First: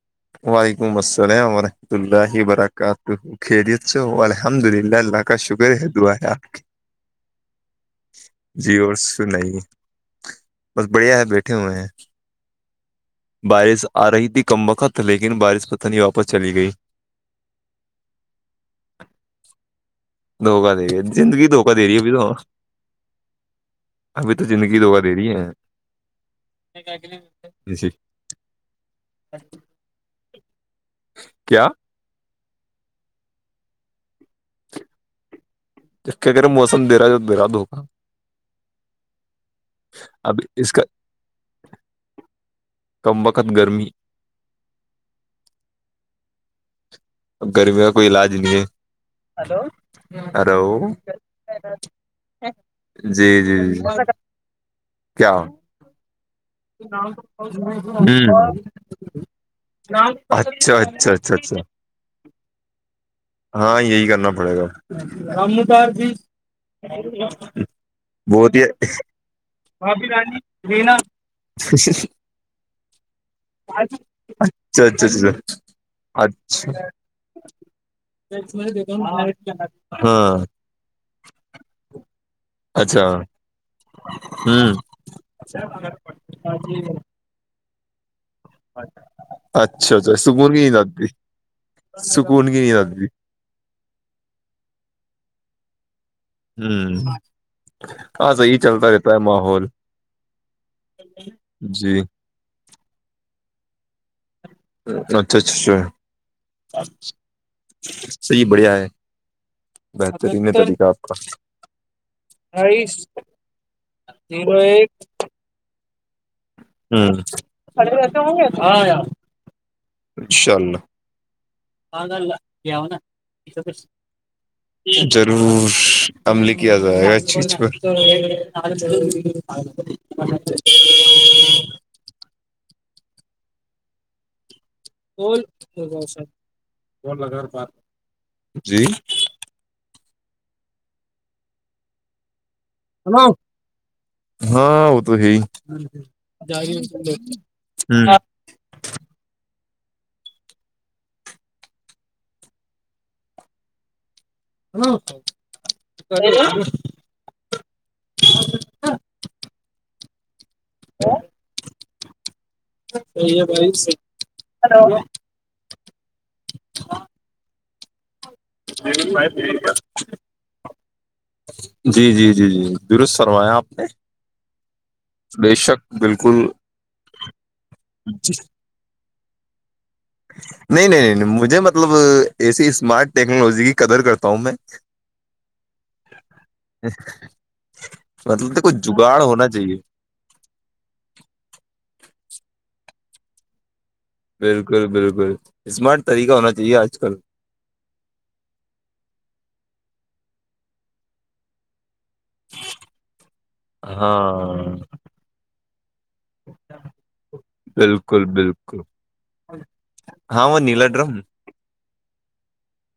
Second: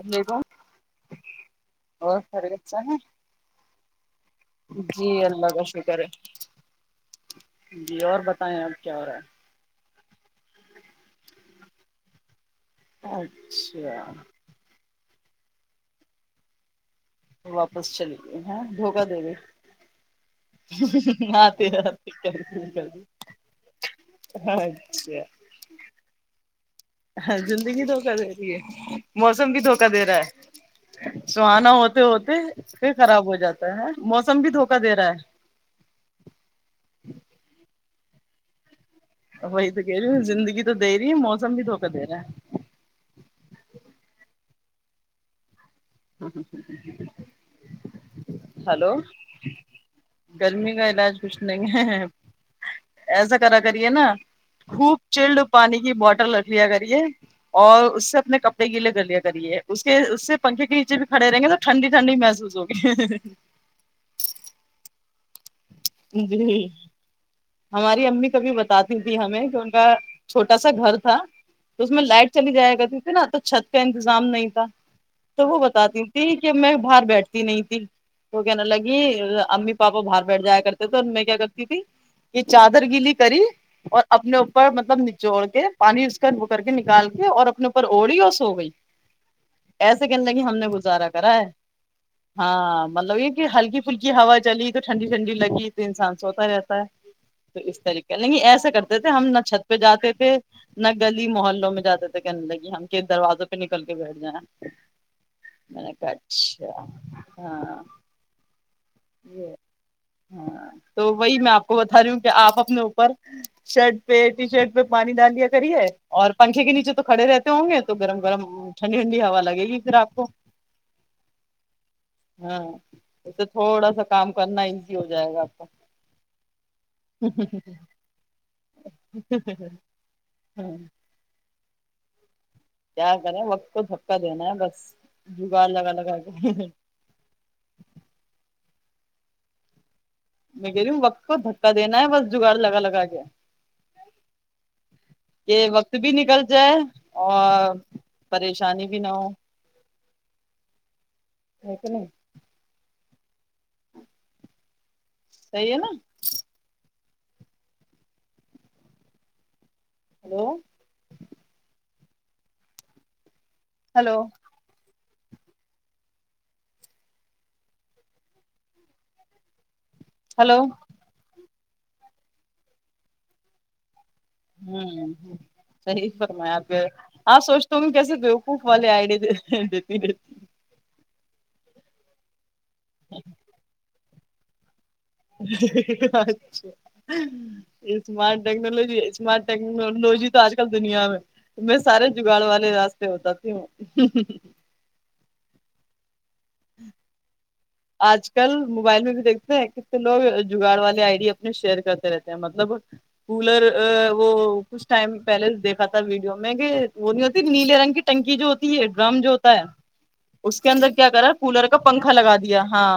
السلام علیکم وعلیکم السلام ورحمۃ اور اللہ خیریت سے ہیں وبرکاتہ خریت سے تو الحمد للہ اللہ کا شکر ہے دعا ہے آپ کی جی اور بتائیں اب جی کیا اور ہو رہا ہے سنائی بس بڑھیا ہے بیٹھے ہوئے ہیں بارش آ اچھا رہی تھی کم بخت لیکن بارش پت نہیں واپس چلی گئی واپس چلی گئے ہ دھوکہ دے گئی دوھکہ دے رہی ہے زندگی آتے دھوکہ دے رہی ہے آتے ابھی تو کینسل کر دی ابھی تو زندگی دھوکہ دے اچھا رہی ہے زندگی جی دھوکہ دے رہی ہے موسم بھی دھوکہ دے رہا ہے کیا سہانا ہوتا ہوتے پ خراب ہو جاتا ہے موسم بھی دھوکہ دے رہا ہے ج کہے موسم دے رہا درا د دھوکہ وہی تو کہہ رہی ہو اب زندگی اس تو کا دے رہی ہے موسم بھی دھوکہ دے رہا ہے کمبخت گرمی ہوں ہوں ہ ہ ہ [unintelligible] گرمی کا کوئی علاج نہیں ہے ہیلو گرمی کا علاج کچھ نہیں ہے جی ایسا جی کرا جی کریے نا خوب کیا چلڈ پانی کی بوٹل لیا کریے ہوں اور اس سے اپنے کپڑے گیلے کر لیا کریے اس کے اس سے پنکھے کے اچھا نیچے بھی اچھا کھڑے اچھا رہیں گے تو اچھا ٹنڈی ٹھنڈی محسوس ہوگی ہاں یہی کرنا پڑے گا بھی جی ہماری امی کبھی بہت ہی بتاتی تھی ہمیں کہ ان کا بھابھی رانی چھوٹ کیسا رینا گھر تھا تو اس میں لائٹ چلی جائے گا تے نا تو چھت کا اچھا انتظام نہیں تھا اچھا تو وہ بتاتی ہوں اچھا میں باہر بیٹھتی نہیں تھی تو کہنے لگی اچھا امی پاپا باہر ہاں بیٹھ جایا کر تو میں کیا کرتی تھی کہ چادر اچھا گیلی کری اور اپنے اوپر ہوں مطلب نچوڑ کے اچھا پانی اس کا ب کر کے نکال کے اور اپنے اوپر اوڑی اس ہو گئی ایسے اچھا کہنے لگی سکون ہم کی نے نیند آتی گزارا کرا ہے سکون کی نیند ہاں آتی مطلب یہ کہ ہلکی پھلکی ہوا چلی تو ٹھنڈی ٹھنڈی لگی تو انسان سوتا رہتا ہے ہوں تو اس طریقے ہاں لیکن صحیح ایسا چلتا کرتے تھے رہتا ہے ہم نہ ماحول چھت پہ جاتے تھے نہ گلی محلوں میں جی جاتے تھے کہنے لگی ہم کس دروازوں پہ نکل کے بیٹھ جائیں اچھا میں نے کہا اچھا ہاں صحیح بڑھیا ہے یہ بہتر ہاں تو وہی میں آپ کو بتا رہی ہوں کہ آپ اپنے اٹھائیس اوپر شرٹ پہ ٹی زیرو شرٹ ایک پہ پانی ڈال لیا کریے اور پنکھے کے نیچے تو ہوں کھڑے رہتے ہوں گے کھڑے تو رہتے گرم ہوں گرم گے ہاں ٹھنڈی ٹھنڈی ہوا لگے گی پھر آ کو بگ اللہ ہاں کیاؤ نا اس سے تھوڑا سا کام کرنا ایزی ہو [unintelligible] جائے گا آپ کو ضرور عمل کیا جائے گا اس چیز پر چ [unintelligible] کیا کیا کریں وقت کو دھکا دینا ہے بس جگاڑ لگا لگا کے کون اگ [unintelligible] بات جی میں کہہ رہی ہوں وقت کو دھکا دینا ہے بس جگاڑ لگا لگا گیا ہاں وہ تو ہے ہی کہ وقت بھی نکل جائے اور پریشانی بھی نہ ہو ہے کہ نہیں ہ [unintelligible] صحیح ہے نا ب [unintelligible] ہیلو صحیح ہے بھائ ہلو یلو د بھائی د کیا [unintelligible] ہلو جی جی جی جی درست سروایا آپ نے ہوں بے شک صحیح بلکل فرمایا آپ آپ سوچتے ہونگے کیسے بوقوف والے آئیڈے دیتی نہیں نہیں نہیں مجھے مطلب ایسی اسمارٹ ٹیکنالوجی کی قدر کرتا ہوں میں اچھا یہ اسمارٹ مطلب تو کچھ ٹیکنالوجی جگاڑ ہونا اسمارٹ چاہیے ٹیکنالوجی آج کل دنیا میں میں سارے جگاڑ والے راستے بتاتی ہوں بلکل بلکل اسمارٹ طریقہ ہونا چاہیے آج کل آج کل موبائل میں بھی دیکھتے ہیں کتنے لوگ جگاڑ والے آئی ڈی اپنے شیئر کرتے رہتے ہیں کیا مطلب کولر وہ ہاں کچھ ٹائم پہلے دیکھا تھا ویڈیو میں کہ وہ نہیں ہوتی نیلے رنگ کی بالکل ٹنکی جو ہوتی بالکل ہے ڈرم جو ہوتا ہے ہاں وہ اس کے نیلا اندر کیا ڈرم کرا کولر کا پنکھا لگا دیا ہاں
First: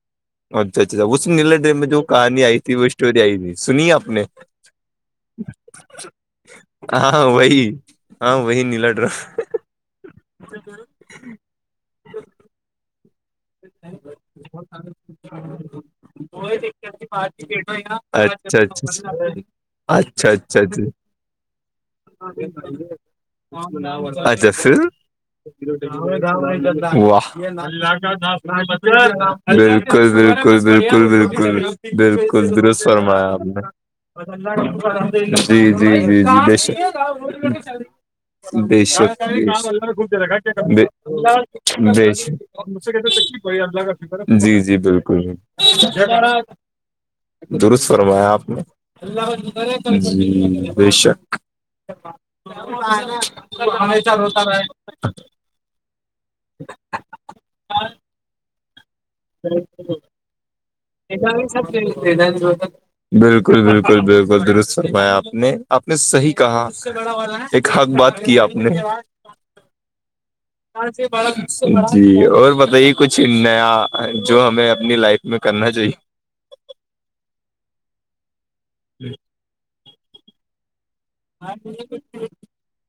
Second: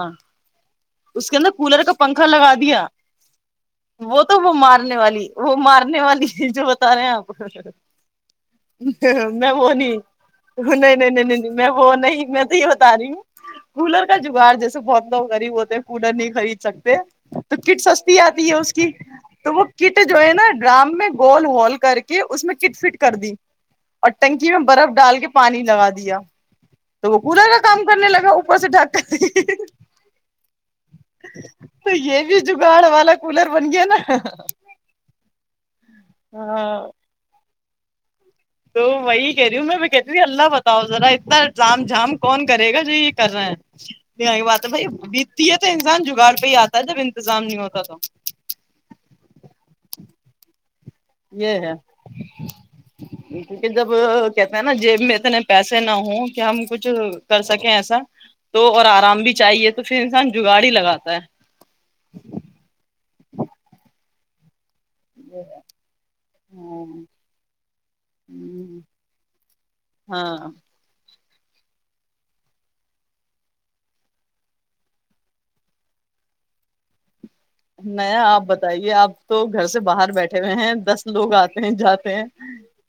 اچھا اچھا اس کے نیل اندر کولر ڈریم کا جو پنکھا کہانی لگا آئی تھی وہ دیا اسٹوری آئی تھی سنی آپ وہ نے تو وہ مارنے والی وہ مارنے والی جو بتا رہے ہیں ہاں وہی آپ ہاں وہی نیلا ڈر میں وہ نہیں ک نہیں کرو نہیں نہیں [inaudible] نہیں میں وہ نہیں میں تو یہ بتا رہی ہوں کولر کا جگاڑ جسے بہت لوگ غریب ہوتے ہیں کولر نہیں خرید سکتے تو کٹ سستی آتی ہے اچھا اچھا اچھا اس کی تو وہ کٹ جو اچھا ہے نا اچھا اچھا ڈرام میں گول ہول کر کے اس میں کٹ فٹ کر دی اور اچھا اچھا ٹنکی میں پھر برف ڈال کے پانی لگا دیا تو وہ واہ کولر کا کام کرنے لگا بس ڈٹھک [inaudible] بالکل بالکل بالکل بالکل تو یہ بھی بالکل درست جگاڑ والا فرمایا کولر ہمپ نے بن [inaudible] گیا نا جی جی جی جی ب شک ہاں [inaudible] بے تو شک بے شک وہی کہہ رہی ہوں میں میں کہتی ہوں اللہ بتاؤ ذرا اتنا ڈرام بے جھام شک کون کرے گا جو یہ کر رہے ہیں اللہ کا فکر یہاں کی جی بات ہے جی بھائی بلکل بیتتی ہے تو انسان جگاڑ پہ ہی آتا ہے جب انتظام نہیں ہوتا درست تو فرمایا آپ نے اللہ بیشک [inaudible] یہ ہے کیونکہ جب کہتے ہیں نا جیب میں اتنے پیسے نہ ہوں کہ ہم کچھ کر سکیں ایسا تو اور آرام بھی چاہیے تو پھر انسان جگاڑ ہی لگاتا ہے بلکل بلکل بلکل درست فرمایا آپ ہے نے آپ نے صحیح کہا ایک حق بات کی آپ نے ہاں جی اور بتائیے کچھ نیا جو ہمیں اپنی لائف میں کرنا چاہیے نیا آپ بتائیے آپ تو گھر سے باہر بیٹھے ہوئے ہیں دس لوگ آتے ہیں جاتے ہیں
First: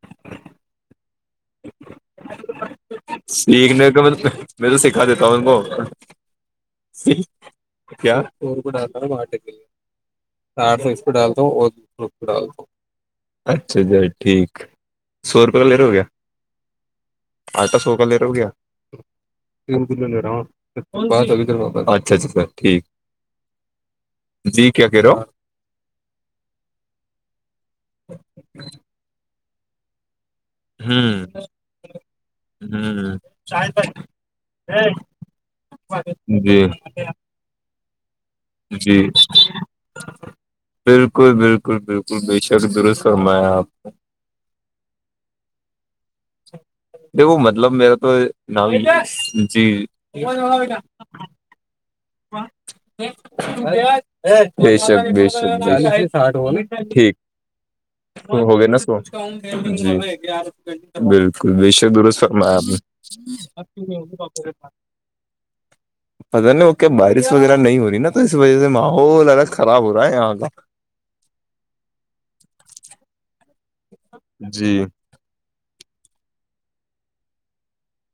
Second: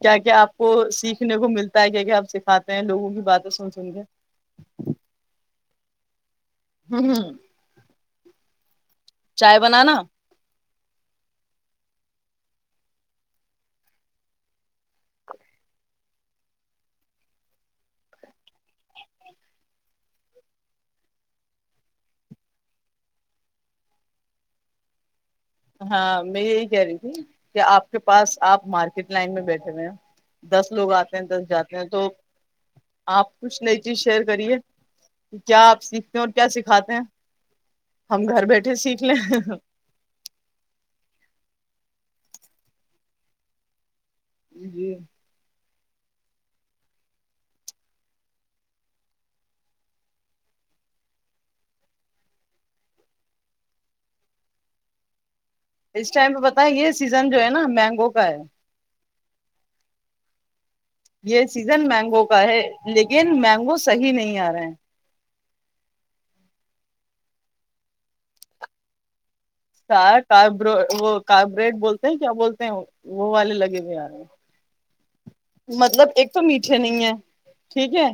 کیا کیا آپ کو سیکھنے کو ملتا ہے کیا کیا آپ سکھاتے لوگوں کی باتیں سن سیکھنے سن کا کے میں تو سکھا دیتا ہوں ان کو ہ ا اور کوٹ کے چائے [inaudible] بنانا ساھ سو اسس پہ ڈالتا ہوں اور رو پہ ڈالتا ہوں [inaudible] اچھا اھی ٹھیک سو روپے کا لر ہو گیا [inaudible] آٹا سو کا لے رہے ہو کیا کلو لے رہا ہوں اچھا اچھا سر ٹھیک جی کیا کہہ رہا ہو ہاں میں یہی کہہ رہی تھی کہ آپ کے پاس آپ مارکیٹ لائن میں بیٹھے ہوئے ہیں دس لوگ آتے ہیں ہوں دس جاتے ہیں تو ہوں آپ کچھ نئی شاید چیز شیئر کریے کیا آپ سیکھتے ہیں اور کیا جی سکھاتے ہیں ہم گھر بیٹھے جی سیکھ لیں بالکل بالکل بالکل بے شک درست فرمایا آپ نے جی دیکھو مطلب میرا تو جی بے شک بے شک چالیس سے اس ٹائم ساٹھ پہ ہو پتا ہے نا یہ ٹھیک سیزن جو ہے نا مینگو کا ہے ہوگئے نا س تو ہے گ آر گنے [unintelligible] یہ بالکل بے سیزن شک دورست مینگو کا فرمایا ہے لیکن مینگو آپ نے صحیح نہیں آ رہے ہیں پتا نہیں وہ کیا بارش وغیرہ نہیں ہو رہی نا تو اس وجہ سے ماحول الگ خراب ہو رہا ہے یہاں کا سارب وہ کاربائڈ بولتے ہیں کیا بولتے ہیں وہ والے لگے ہوئے آ رہے ہیں جی مطلب ایک تو میٹھے نہیں ہے ٹھیک ہے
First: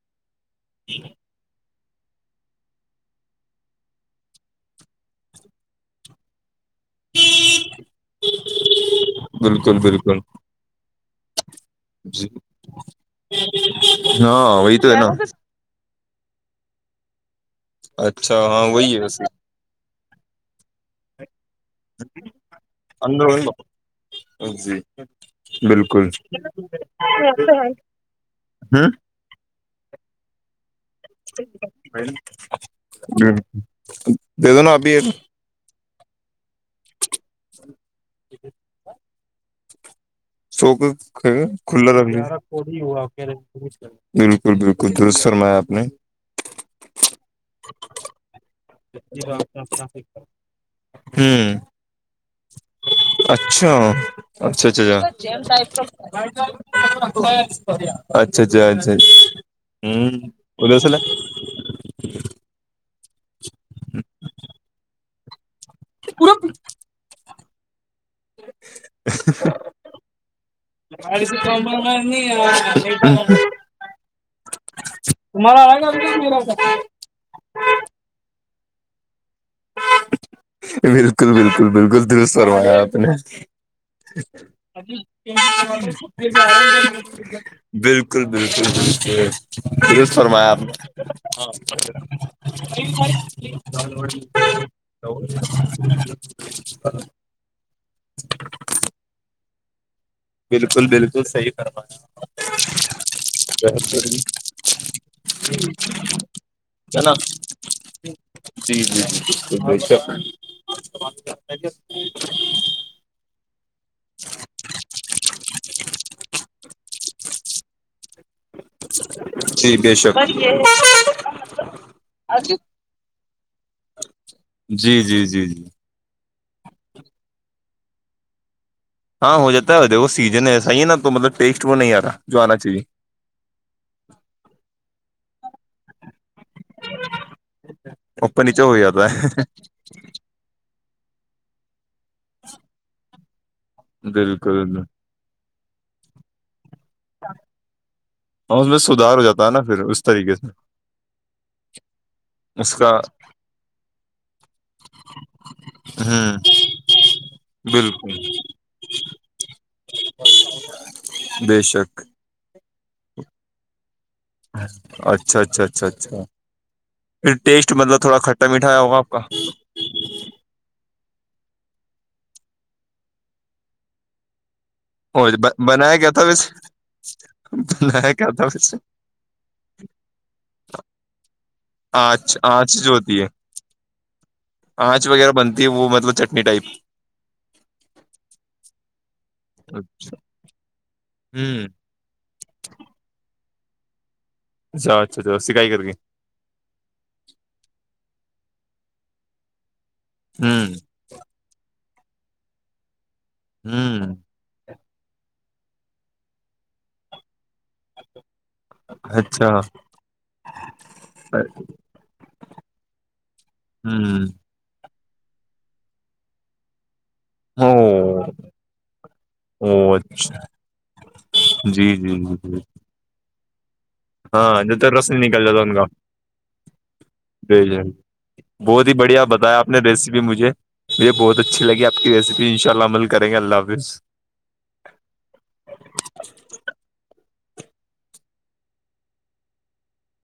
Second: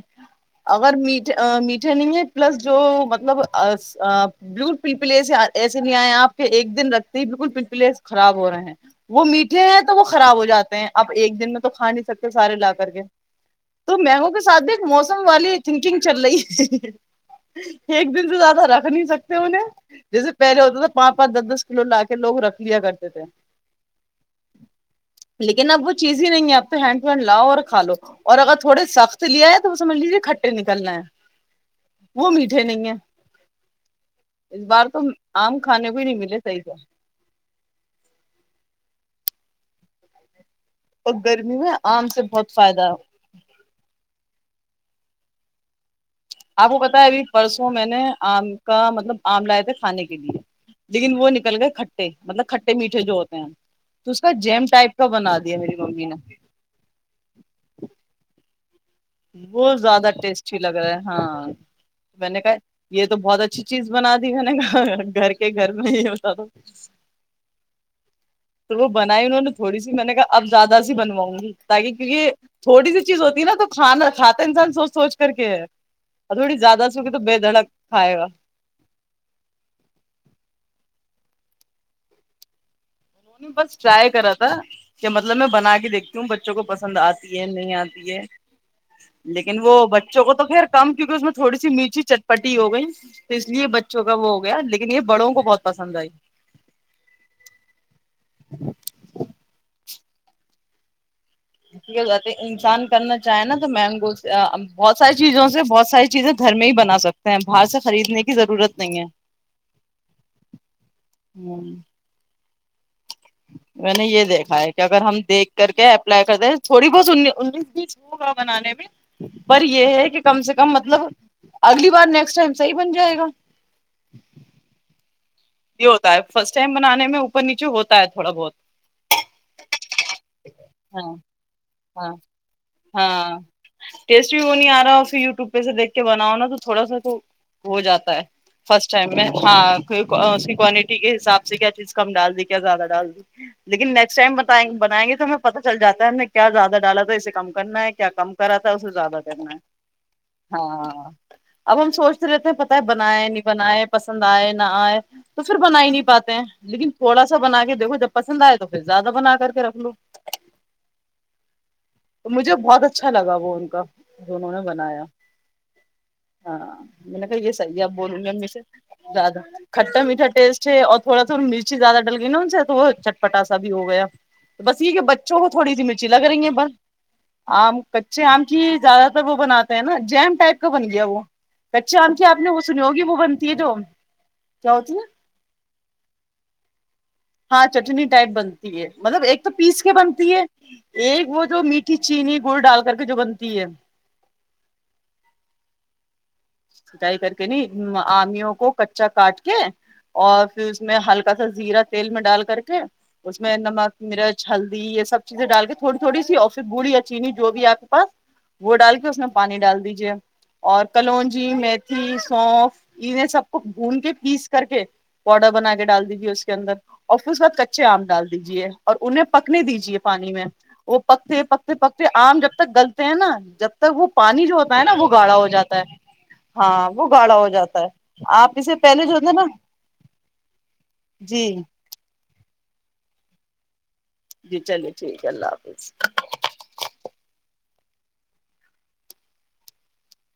اگر میٹھے میٹھے نہیں ہے پلس جو مطلب بلو پلپل ای ایسے نہیں آئے آپ کے ایک دن رکھ بالکل پلپلے خراب ہو رہے ہیں وہ میٹھے بالکل ہیں تو وہ بالکل خراب ہو جاتے ہیں اب ایک دن میں تو کھانے جی سارے لا کر کے تو مینگو کے ہاں ساتھ بھی وہی تو ہے نا موسم والی تھنکنگ چل رہی ہے ایک دن اچھا سے زیادہ ہاں رکھ وہی ہے نہیں ویسے سکتے انہیں جیسے پہلے ہوتے تھا پانچ پانچ دس دس کلو لا کے لوگ رکھ لیا کرتے تھے اندر جی لیکن اب وہ بالکل چیز ہی نہیں ہے اب تو ہینڈ لاؤ اور کا کھا لو اور اگر تھوڑے سخت لیا ہے تو سمجھ لیجیے ک نکلنا ہے وہ میٹھے نہیں ہے دے اس دو نا بار ابھی تو ایک آم کھانے بھی نہیں ملے صحیح [inaudible] سوکا اور گرمی میں کھلا آم رکھ سے لینا بہت فائدہ ہے بالکل بالکل درست فرمایا آپ نے آپ کو پتا ہے ابھی پرسوں میں نے آم کا مطلب آم لائے تھے کھانے کے لیے لیکن وہ نکل ہوں گئے کھٹے مطلب کھٹے میٹھے جو ہوتے ہیں اچھا تو اس کا جیم اچھا اچھا ٹائپ اچھا کا بنا دیا میری ممی نے [inaudible] اچھا اچھا اچھا اچا ہ وہ ادر زیادہ ٹیسٹی سے لگ رہا ہے لا ہاں میں نے کہا یہ تو بہت اچھی چیز بنا دی میں نے گھر کے گھر میں ہی ہوتا تو وہ بنائی انہوں نے تھوڑی سی میں نے کہا اب زیادہ سی بنواؤں گی تاکہ کیونکہ تھوڑی سی چیز ہوتی نا تو کھانا کھاتا ہے انسان سوچ سوچ کر کے ہے تمہارا آئے گا اور میرا تھوڑی زیادہ سوے تو بے دھڑک کھائے گا بالکل بالکل بالکل دورست فرمایا آپ نے انہوں بس ٹرائی کرا تھا اھی کہ [inaudible] مطلب میں بنا کے دیکھتی بالکل ہوں بچوں کو پسند آتی ہے نہیں آتی ہے بالکل بالکل لیکن وہ درست بچوں کو تو فرمایا آپ خیر نے کم کیونکہ اس میں تھوڑی سی میٹھی چٹپٹی ہو گئی تو اس لیے بچوں کا وہ ہو گیا لیکن یہ بڑوں کو بہت پسند آئی [inaudible] [inaudible] بالکل بالکل صحیح [inaudible] فرمایا انسان کرنا چاہے نا تو مینگوز بہت ساری چیزوں سے بہت ساری چیزیں گھر میں ہی بنا ہے نا سک باہر سے خریدنے کی ضرورت جی جی نہیں ہے بے شک ہو میں نے یہ دیکھا ہے کہ اگر ہم دیکھ کر کے اپلائی کر دیں تھوڑی بہت انیس بیچ ہوگا بنانے میں پر جی بے یہ ہے شک کہ کم سے کم مطلب اگلی بار نیکسٹ ٹائم صحیح بن جائے گا جی جی جی جی یہ ہوتا ہے فرسٹ ٹائم بنانے میں اوپر نیچے ہوتا ہے تھوڑا بہت ہاں ہو جاتا ہے وہ سیزن ہے ایسا ہی ہے نا ہاں تو مطلب ٹیسٹ وہ نہیں آ ہاں رہا جو آنا چاہیے ہاں ٹیسٹ بھی وہ نہیں آ رہا پھر یوٹیوب پہ سے دیکھ کے بناؤ نا تو تھوڑا سا تو ہو جاتا ہے اوپر نیچے ہو فرسٹ جاتا ٹائم ہے میں ہاں اس کی کوانٹٹی کے حساب سے کیا چیز کم ڈال دی کیا زیادہ ڈال دی لیکن نیکسٹ ٹائم بالکل بنائ گے تو ہمیں پتا چل جاتا ہے ہم نے کیا زیادہ ڈالا اسے کم کرنا ہے کیا کم کرا اور اس تھا میں اسے سدھار زیادہ ہو جاتا کرنا ہے نا پھر اس طریقے سے ہاں اب ہم سوچتے رہتے ہیں اس پتا ہے کا بنائے نہیں بنائے پسند آئے نہ آئے تو پھر بنا ہی نہیں پاتے ہوں ہیں لیکن تھوڑا سا بنا کے دیکھو جب بالکل پسند آئے تو پھر زیادہ بنا کر کے رکھ لو بے شک تو مجھے بہت اچھا لگا وہ ان کا جو انہوں نے بنایا اچھا اچھا اچھا اچھا ہاں میں نے پھر کہا یہ ٹیسٹ صحیح ہے اب مطلب تھوڑا بولوں گی کھٹا امی سے میٹھا آیا ہوگا آپ کا زیادہ کھٹا میٹھا ٹیسٹ ہے اور تھوڑا تھوڑا مرچی زیادہ ڈل گئی نا ان سے تو وہ چٹ پٹاسا بھی ہو گیا تو بس یہ کہ اور بچوں کو تھوڑی سی بنایا مرچی کیا تھا لگ رہی ہیں ویسے بس آم بنایا کچے کیا آم تھا کی ویسے زیادہ تر وہ بناتے ہیں نا جیم ٹائپ کا بن گیا وہ کچی آم کی آنچ آپ نے وہ آنچ سنی جو ہوگی وہ ہوتی بنتی ہے تو آنچ وغیرہ بنتی ہے وہ مطلب چٹنی ٹائپ ہاں چٹنی ٹائپ بنتی ہے مطلب ایک تو پیس کے بنتی ہے ایک وہ ہوں جو میٹ کی چینی گڑ ڈال کر کے جو بنتی ہے اچھا اچھا اچا سٹایے کائ کر گی سٹائی کر کے نہیں آمیوں کو کچا کاٹ کے اور پھر ہوں اس میں ہلکا ا سا زیرا تیل میں ڈال کر کے اس میں نمک ہوں مرچ ہلدی یہ سب چیزیں ڈال کے تھوڑی تھوڑی سی اورف گڑ یا چینی جو بھی آپ بس وہ ڈال کے اس میں اچھا پانی ڈال دیجیے اور کلونج جی میتھی سونف انہیں سب کو بھون کے ہوں پیس کر کے پاؤڈر بنا کے ڈال دیجیے اس کے اندر اور پھر اس بعد کچے آم او ڈال دیجیے اور انہیں پکنے او دیجے پانی اچھا میں وہ پکتے پکتے جی پکتے جی جی آم جب جی تک گلتے ہیں نا جب تک وہ پانی جو ہاں جب ہوتا ہے نا تک وہ رس نہیں گاڑھا نکل ہو ان جاتا کا ہے ہاں وہ گاڑا ہو بے جاتا ہے شک، آپ اسے بہت پہلے جو ہے نا یہ بہت جی اچھی لگی آپ کی ریسپی انشاء ا اللہ عمل کریں گے اللہ حافظ جی چلیے ٹھیک ہے اللہ حافظ